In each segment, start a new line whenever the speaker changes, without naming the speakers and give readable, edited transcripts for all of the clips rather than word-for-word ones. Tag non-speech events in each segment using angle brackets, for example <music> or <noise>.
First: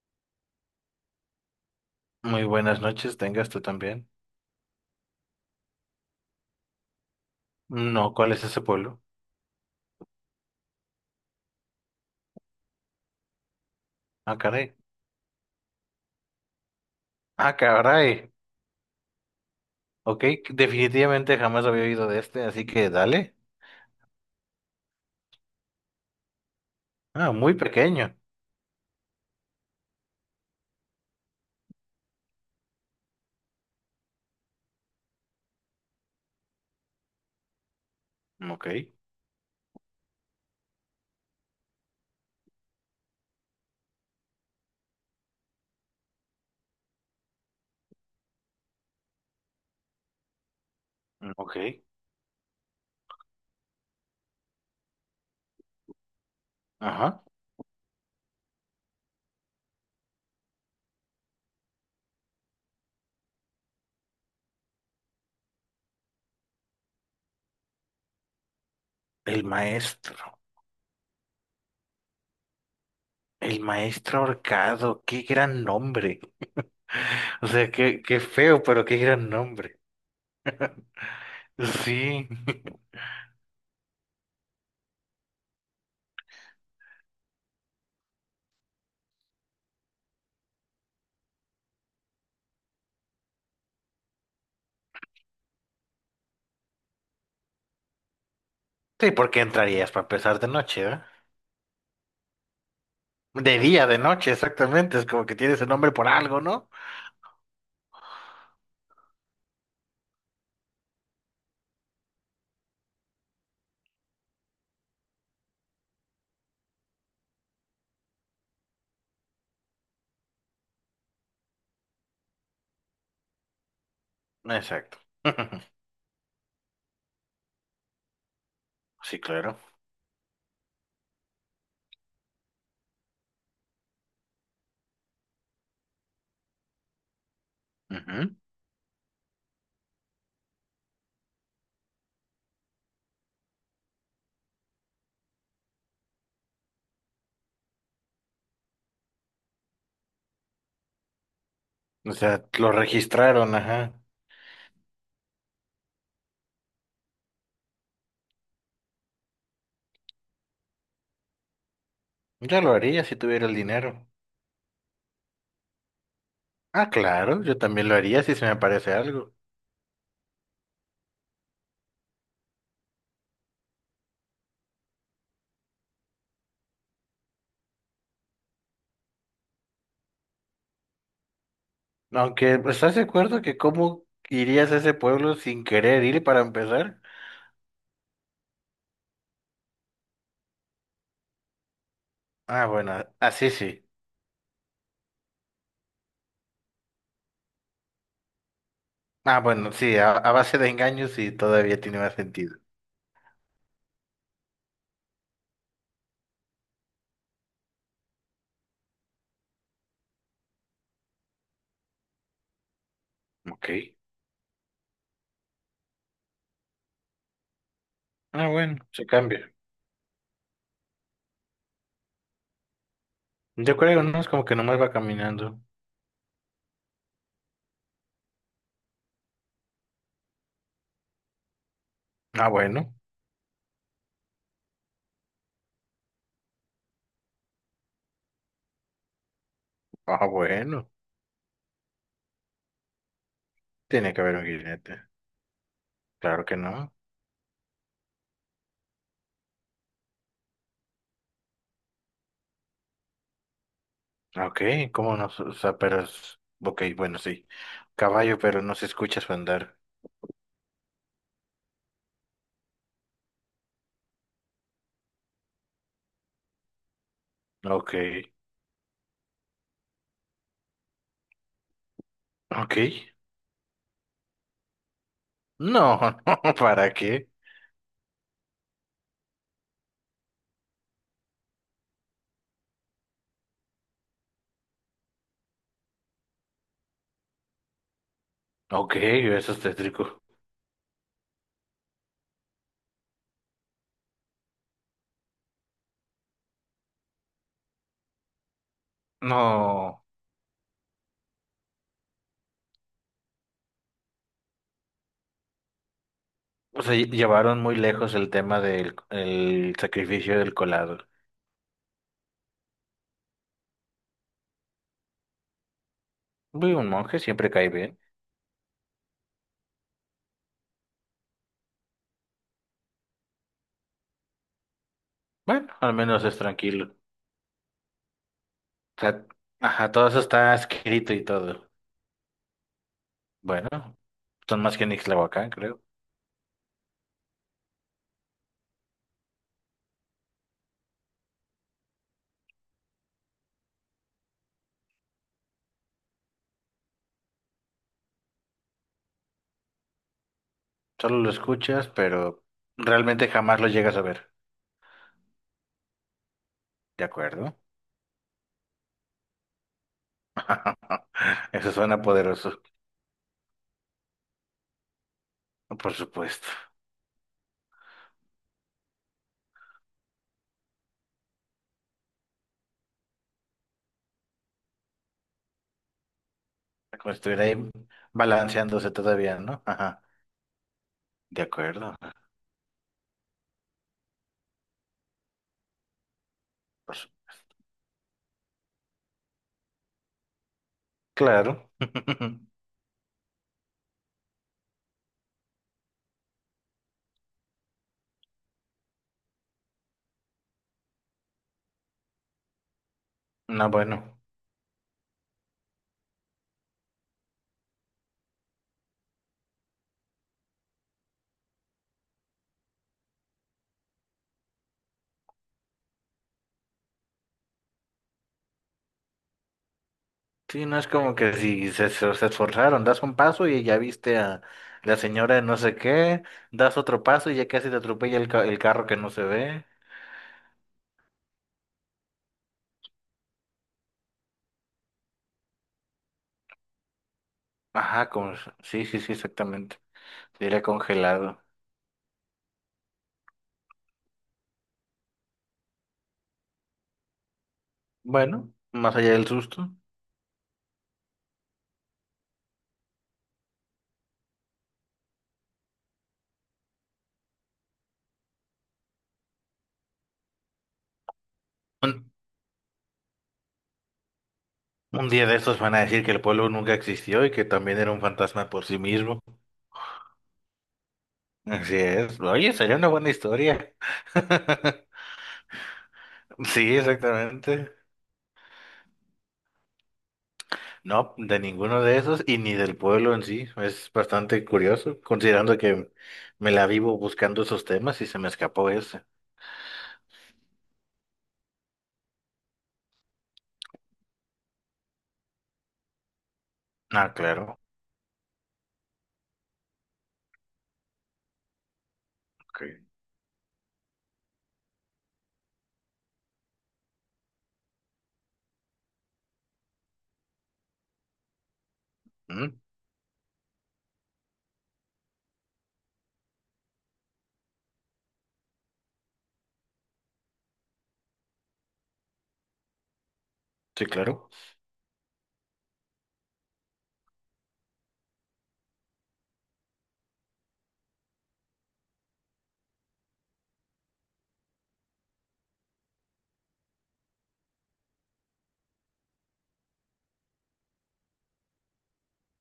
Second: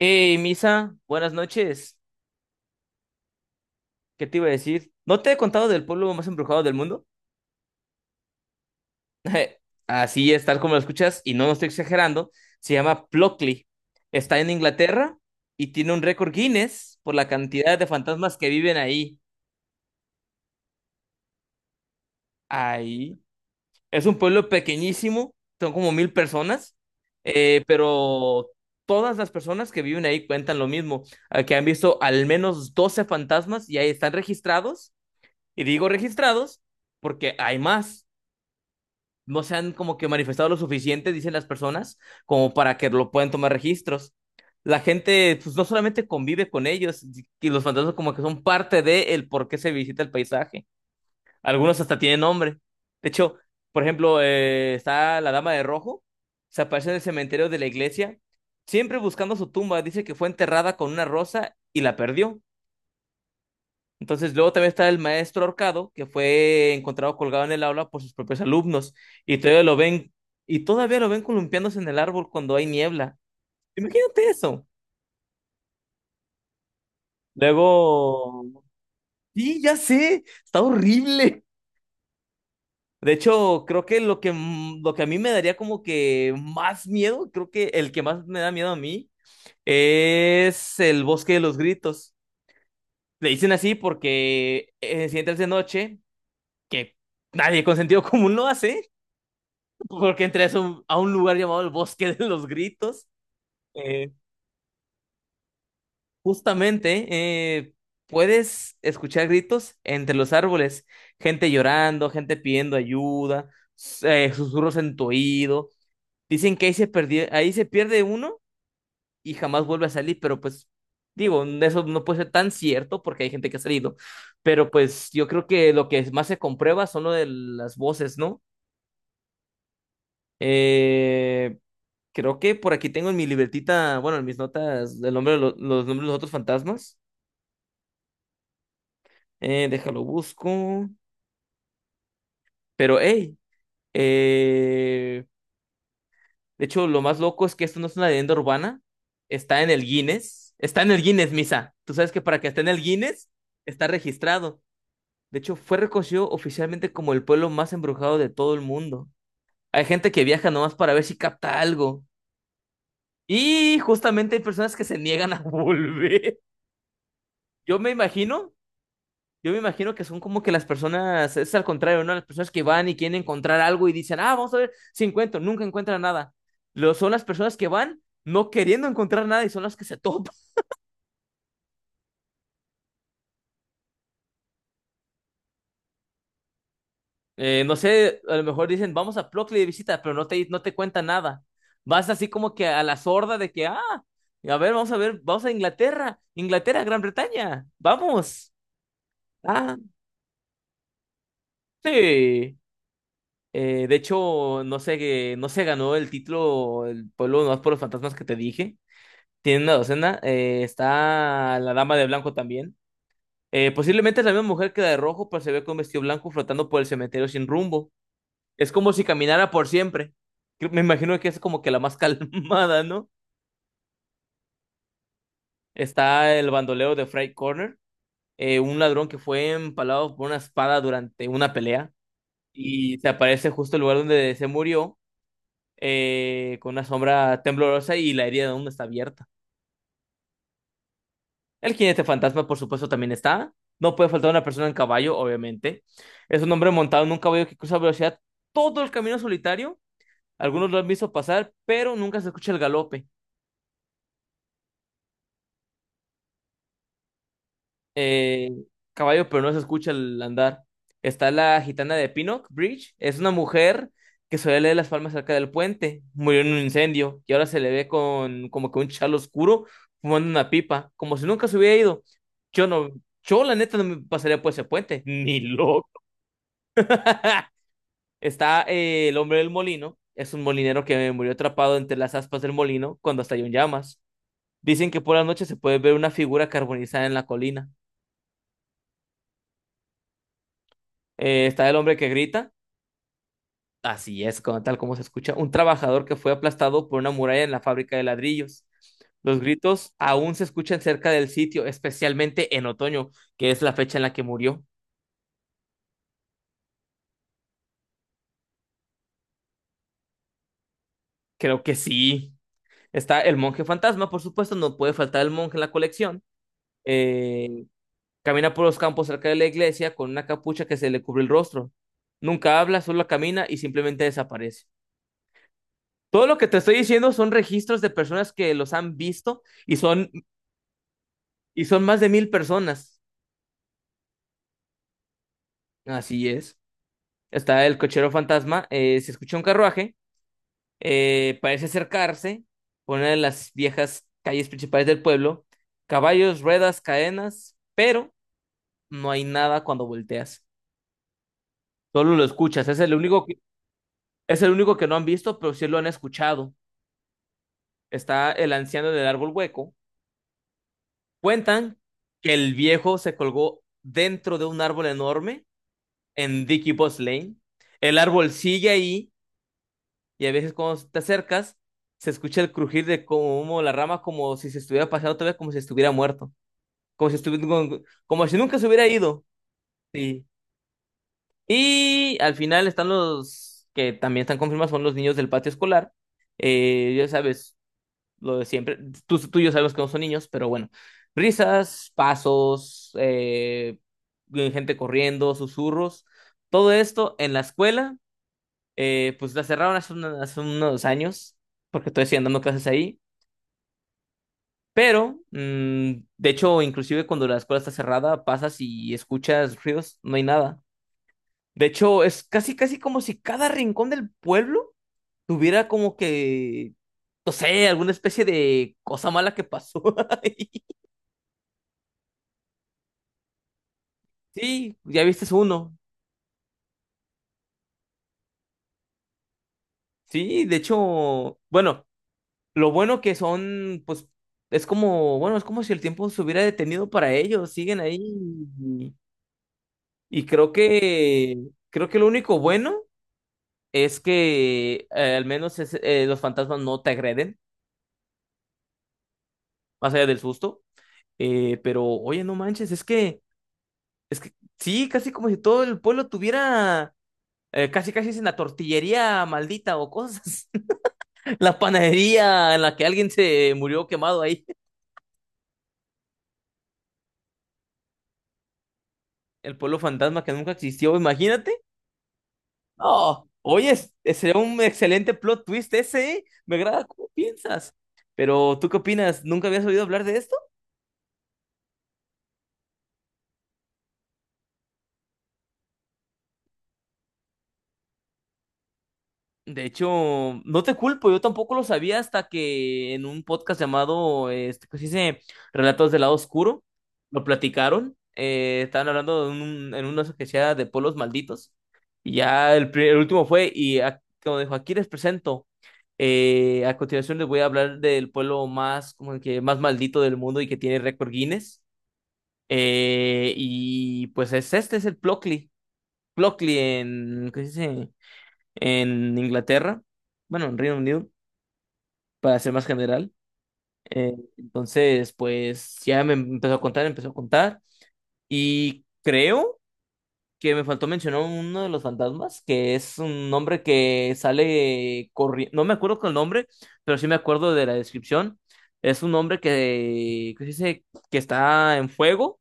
Hey, Misa, buenas noches.
Muy buenas noches, tengas tú también.
¿Qué te iba a decir? ¿No te he contado del pueblo más embrujado del mundo?
No, ¿cuál es ese pueblo?
<laughs> Así es, tal como lo escuchas, y no lo estoy exagerando. Se llama Plockley.
Ah,
Está en
caray.
Inglaterra y tiene un récord Guinness por la
Ah,
cantidad de
caray.
fantasmas que viven ahí.
Ok, definitivamente jamás había oído de este, así que
Ahí.
dale.
Es un pueblo pequeñísimo, son como 1000 personas,
Ah, muy pequeño.
pero todas las personas que viven ahí cuentan lo mismo, que han visto al menos 12 fantasmas y ahí están registrados. Y digo registrados porque hay más.
Ok,
No se han como que manifestado lo suficiente, dicen las personas, como para que lo puedan tomar registros. La gente, pues no solamente convive con ellos, y los fantasmas como que son parte de el por qué se visita el paisaje.
ok.
Algunos hasta tienen nombre. De hecho, por ejemplo, está la Dama de Rojo, se aparece en el
Ajá.
cementerio de la iglesia, siempre buscando su tumba. Dice que fue enterrada con una rosa y la perdió. Entonces, luego también está el maestro ahorcado, que fue encontrado colgado en el aula por sus propios alumnos, y
El
todavía lo ven,
maestro.
y todavía lo ven columpiándose en el árbol cuando hay niebla.
El maestro
Imagínate eso.
ahorcado. Qué gran nombre. O sea, qué
Luego,
feo, pero qué gran
sí,
nombre.
ya sé, está horrible.
Sí. <laughs>
De hecho, creo que lo que a mí me daría como que más miedo, creo que el que más me da miedo a mí, es el bosque de los gritos. Le dicen así porque si entras de noche, que nadie con sentido común <laughs> lo hace
Sí, porque entrarías para
porque
empezar
entré
de
a
noche,
a
¿verdad?
un lugar llamado el Bosque de los Gritos.
De día, de
Eh,
noche, exactamente. Es como que tienes el nombre por algo, ¿no?
justamente eh, puedes escuchar gritos entre los árboles, gente llorando, gente pidiendo ayuda, susurros en tu oído. Dicen que ahí se perdió, ahí se pierde uno y jamás vuelve a salir, pero pues digo, eso no puede ser tan cierto porque hay gente que ha salido, pero
Exacto.
pues yo creo que
<laughs>
lo que más se comprueba son lo de las voces, ¿no?
Sí, claro.
Eh, creo que por aquí tengo en mi libretita, bueno, en mis notas, el nombre de los nombres de los otros fantasmas.
Ujú.
Déjalo busco. Pero, hey, eh, de hecho, lo más loco es que esto no es una leyenda urbana. Está en el Guinness. Está en el Guinness, Misa. Tú sabes
O
que para
sea,
que esté en
lo
el Guinness,
registraron,
está
ajá.
registrado. De hecho, fue reconocido oficialmente como el pueblo más embrujado de todo el mundo. Hay gente que viaja nomás para ver si capta algo.
Yo lo haría si tuviera el
Y
dinero.
justamente hay personas que se niegan a <laughs> volver.
Ah, claro, yo
Yo
también
me
lo haría si se
imagino.
me aparece algo.
Yo me imagino que son como que las personas, es al contrario, ¿no? Las personas que van y quieren encontrar algo y dicen, ah, vamos a ver si encuentro, nunca encuentran nada. Lo, son las personas que van no queriendo encontrar nada y son las que se <laughs> topan.
Aunque, pues, ¿estás de acuerdo que cómo irías a ese pueblo sin querer ir para empezar?
No sé, a lo mejor dicen, vamos a Plockley de visita, pero no te cuentan nada. Vas así como que
Ah,
a la
bueno,
sorda
así
de que, ah,
sí.
a ver, vamos a ver, vamos a Inglaterra, Inglaterra, Gran Bretaña, vamos.
Ah, bueno,
Ah,
sí, a base de engaños y todavía tiene más sentido.
sí. De hecho, no sé, no se ganó el título el pueblo no por los fantasmas que te dije. Tiene una docena. Está la dama de blanco también.
Ok.
Posiblemente es la misma mujer que la de rojo, pero se ve con vestido blanco flotando por el cementerio sin rumbo.
Ah,
Es
bueno,
como si
se
caminara
cambia.
por siempre. Me imagino que es como que la más <laughs> calmada, ¿no?
Yo creo, ¿no? Es como que nomás va caminando.
Está el bandolero de Freight Corner, un ladrón que fue empalado por una espada durante una pelea
Ah, bueno.
y se aparece justo el lugar donde se murió, con una sombra temblorosa y la herida aún está abierta.
Ah, bueno.
El jinete fantasma, por supuesto, también está. No puede
Tiene que
faltar
haber
una
un
persona en
jinete.
caballo, obviamente. Es
Claro
un
que
hombre
no.
montado en un caballo que cruza a velocidad todo el camino solitario. Algunos lo han visto pasar, pero nunca se escucha el galope.
Ah, Ok, ¿cómo no? O sea, pero es... Ok, bueno, sí. Caballo,
Eh,
pero no se escucha
caballo,
su
pero no se
andar.
escucha el andar. Está la gitana de Pinock Bridge. Es una mujer que suele leer las palmas cerca del puente. Murió en un incendio y ahora se le ve
Ok,
con como que un chal oscuro fumando una pipa, como si nunca se hubiera ido. Yo
ok.
no, yo la neta no me pasaría por ese puente, ni loco.
No, <laughs> no, ¿para qué?
<laughs> Está el hombre del molino, es un molinero que murió atrapado entre las aspas del molino cuando estalló en llamas. Dicen que por la noche se puede ver una figura carbonizada en la colina.
Ok, eso es tétrico.
Está el hombre que grita, así es, tal como se escucha, un trabajador que fue aplastado por una muralla en la fábrica de ladrillos. Los gritos
No,
aún se escuchan cerca del sitio, especialmente en otoño, que es la fecha en la que murió.
o sea, llevaron muy lejos el tema del el sacrificio del colado.
Creo que sí. Está el monje fantasma, por supuesto, no puede faltar el monje en la colección.
Uy, un monje siempre
Eh,
cae bien.
Camina por los campos cerca de la iglesia con una capucha que se le cubre el rostro. Nunca habla, solo camina y simplemente desaparece.
Bueno, al menos
Todo lo
es
que te estoy
tranquilo. O
diciendo son registros de personas que los han
sea,
visto
ajá, todo eso está escrito y
y
todo.
son más de 1000 personas.
Bueno, son más que Nixlahuacán, creo.
Así es. Está el cochero fantasma, se escucha un carruaje, parece acercarse por una de las viejas calles principales del pueblo. Caballos, ruedas, cadenas, pero no hay nada cuando volteas.
Solo lo escuchas,
Solo lo
pero
escuchas. Es el único.
realmente jamás lo llegas a ver.
Es el único que no han visto, pero sí lo han escuchado.
¿De acuerdo?
Está el anciano en el árbol hueco.
<laughs> Eso
Cuentan
suena
que
poderoso,
el viejo se colgó dentro de un árbol enorme
por
en
supuesto.
Dicky Boss Lane. El árbol sigue ahí y a veces cuando te acercas se escucha el crujir de como la rama como si se estuviera pasando otra vez, como si estuviera muerto, como
Como
si
si
estuviera,
estuviera ahí
como como si nunca se hubiera
balanceándose
ido.
todavía, ¿no? Ajá.
Sí.
De acuerdo.
Y al final están los que también están confirmados, son los niños del patio escolar. Ya
Pues,
sabes, lo de siempre. Tú y yo sabemos que no son niños, pero bueno.
claro.
Risas,
<laughs>
pasos, gente corriendo, susurros. Todo esto en la escuela, pues la cerraron hace, hace unos años, porque estoy dando clases ahí.
No, bueno.
Pero, de hecho, inclusive cuando la escuela está cerrada, pasas y escuchas ruidos, no hay nada. De hecho, es casi, casi como si cada rincón del pueblo tuviera como que, no sé, alguna especie de cosa mala que pasó <laughs> ahí.
Sí, no es como que si se esforzaron, das un paso y ya viste a
Sí,
la
ya viste
señora de no sé
uno.
qué, das otro paso y ya casi te atropella el carro que no se ve.
Sí, de hecho, bueno, lo bueno que son, pues, es como, bueno, es como si el tiempo se hubiera detenido para ellos, siguen ahí.
Ajá, como, sí,
Y,
sí, sí, exactamente.
y
Diría congelado.
creo que lo único bueno es que al menos los fantasmas no te agreden,
Bueno, más allá del susto.
más allá del susto. Pero, oye, no manches, es que, sí, casi como si todo el pueblo tuviera, casi casi es en la tortillería maldita o cosas. La panadería en la que alguien se murió quemado ahí,
Un día de estos van a decir que el pueblo nunca existió y que también era un fantasma por sí mismo.
el pueblo fantasma que nunca existió, imagínate.
Así es. Oye, sería una buena
No, oye,
historia.
sería un
<laughs>
excelente plot twist ese, ¿eh? Me
Sí,
agrada cómo
exactamente.
piensas. Pero, ¿tú qué opinas? ¿Nunca habías oído hablar de esto?
No, de ninguno de esos y ni del pueblo en sí. Es bastante curioso, considerando que me la vivo buscando esos temas y se me escapó ese.
De hecho, no te culpo, yo tampoco lo sabía hasta que en un podcast llamado, este, ¿cómo se dice? Relatos del lado oscuro,
Ah,
lo
claro.
platicaron. Estaban hablando de un, en una que sea de pueblos malditos. Y ya
Ok.
el último fue, y como dijo, aquí les presento. A continuación les voy a hablar del pueblo más, como que más maldito del mundo y que tiene récord Guinness.
Mm,
Y pues es este, es el Plocli. Plocli en, ¿qué se dice? En Inglaterra, bueno, en Reino Unido, para ser más general.
sí, claro.
Entonces, pues ya me empezó a contar, empezó a contar. Y creo que me faltó mencionar uno de los fantasmas, que es un hombre que sale corriendo, no me acuerdo con el nombre, pero sí me acuerdo de la descripción. Es un hombre que dice que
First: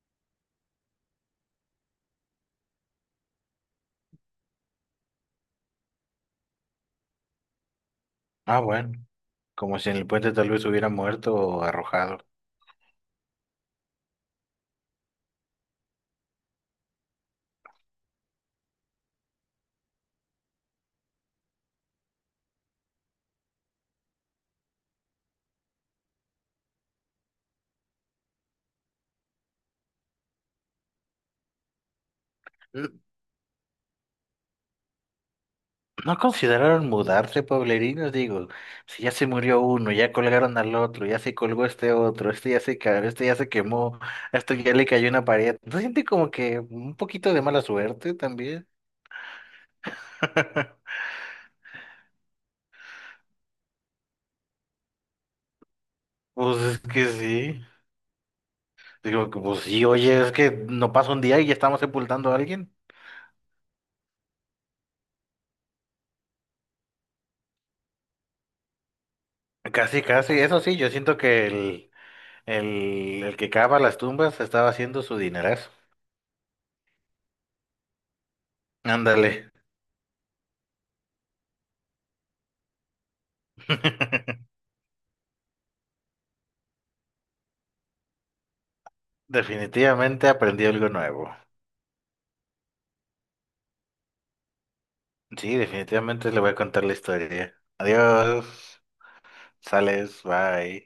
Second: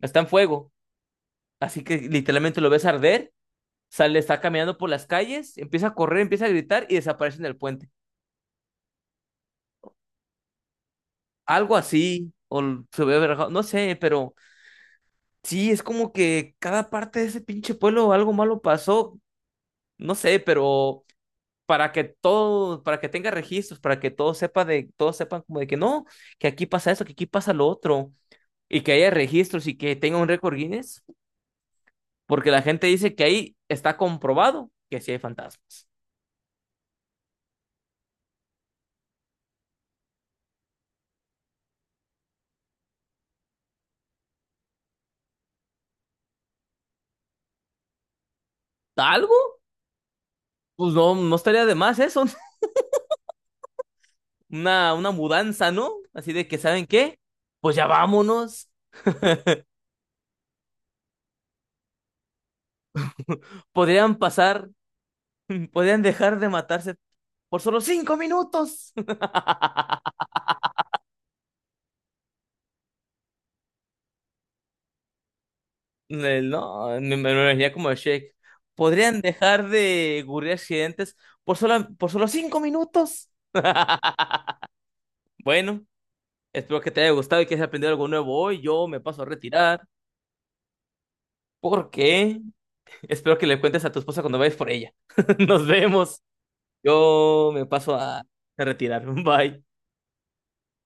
está en fuego, así que literalmente lo ves arder, sale, está caminando por las calles, empieza a correr, empieza a gritar y desaparece en el puente.
Ah, bueno. Como si en el puente tal vez hubiera muerto o
Algo
arrojado.
así, o se hubiera rajado, no sé, pero sí, es como que cada parte de ese pinche pueblo algo malo pasó, no sé, pero para que todo, para que tenga registros, para que todo sepa de, todos sepan como de que no, que aquí pasa eso, que aquí pasa lo otro, y que haya registros y que tenga un récord Guinness, porque la gente
Mm.
dice que ahí está comprobado que sí hay fantasmas.
¿No consideraron mudarse, pueblerinos? Digo, si ya se murió uno, ya colgaron al otro, ya se colgó este otro, este ya se cayó, este ya se quemó, a esto ya le cayó una pared. ¿No siente como que un poquito de mala suerte también?
¿Algo? Pues
<laughs>
no, no estaría de más eso, <laughs> una mudanza, ¿no? Así de
Pues
que,
es
¿saben
que
qué?
sí.
Pues ya vámonos.
Digo, que, pues sí, oye, es que no pasa un día y ya estamos sepultando a alguien.
<laughs> Podrían pasar, podrían dejar de matarse por solo 5 minutos.
Casi,
<laughs>
casi. Eso sí, yo siento que el que cava las tumbas estaba haciendo su dinerazo.
No, me lo imaginé como el Shake. Podrían
Ándale.
dejar de ocurrir accidentes por solo 5 minutos.
<laughs>
<laughs> Bueno, espero que te haya gustado y que hayas aprendido algo nuevo hoy. Yo me paso a retirar.
Definitivamente aprendí algo nuevo.
¿Por qué? <laughs> Espero que le cuentes a tu esposa cuando vayas por ella. <laughs>
Sí,
Nos vemos.
definitivamente le voy a contar la
Yo
historia.
me paso
Adiós,
a retirar. <laughs> Bye.
sales, bye.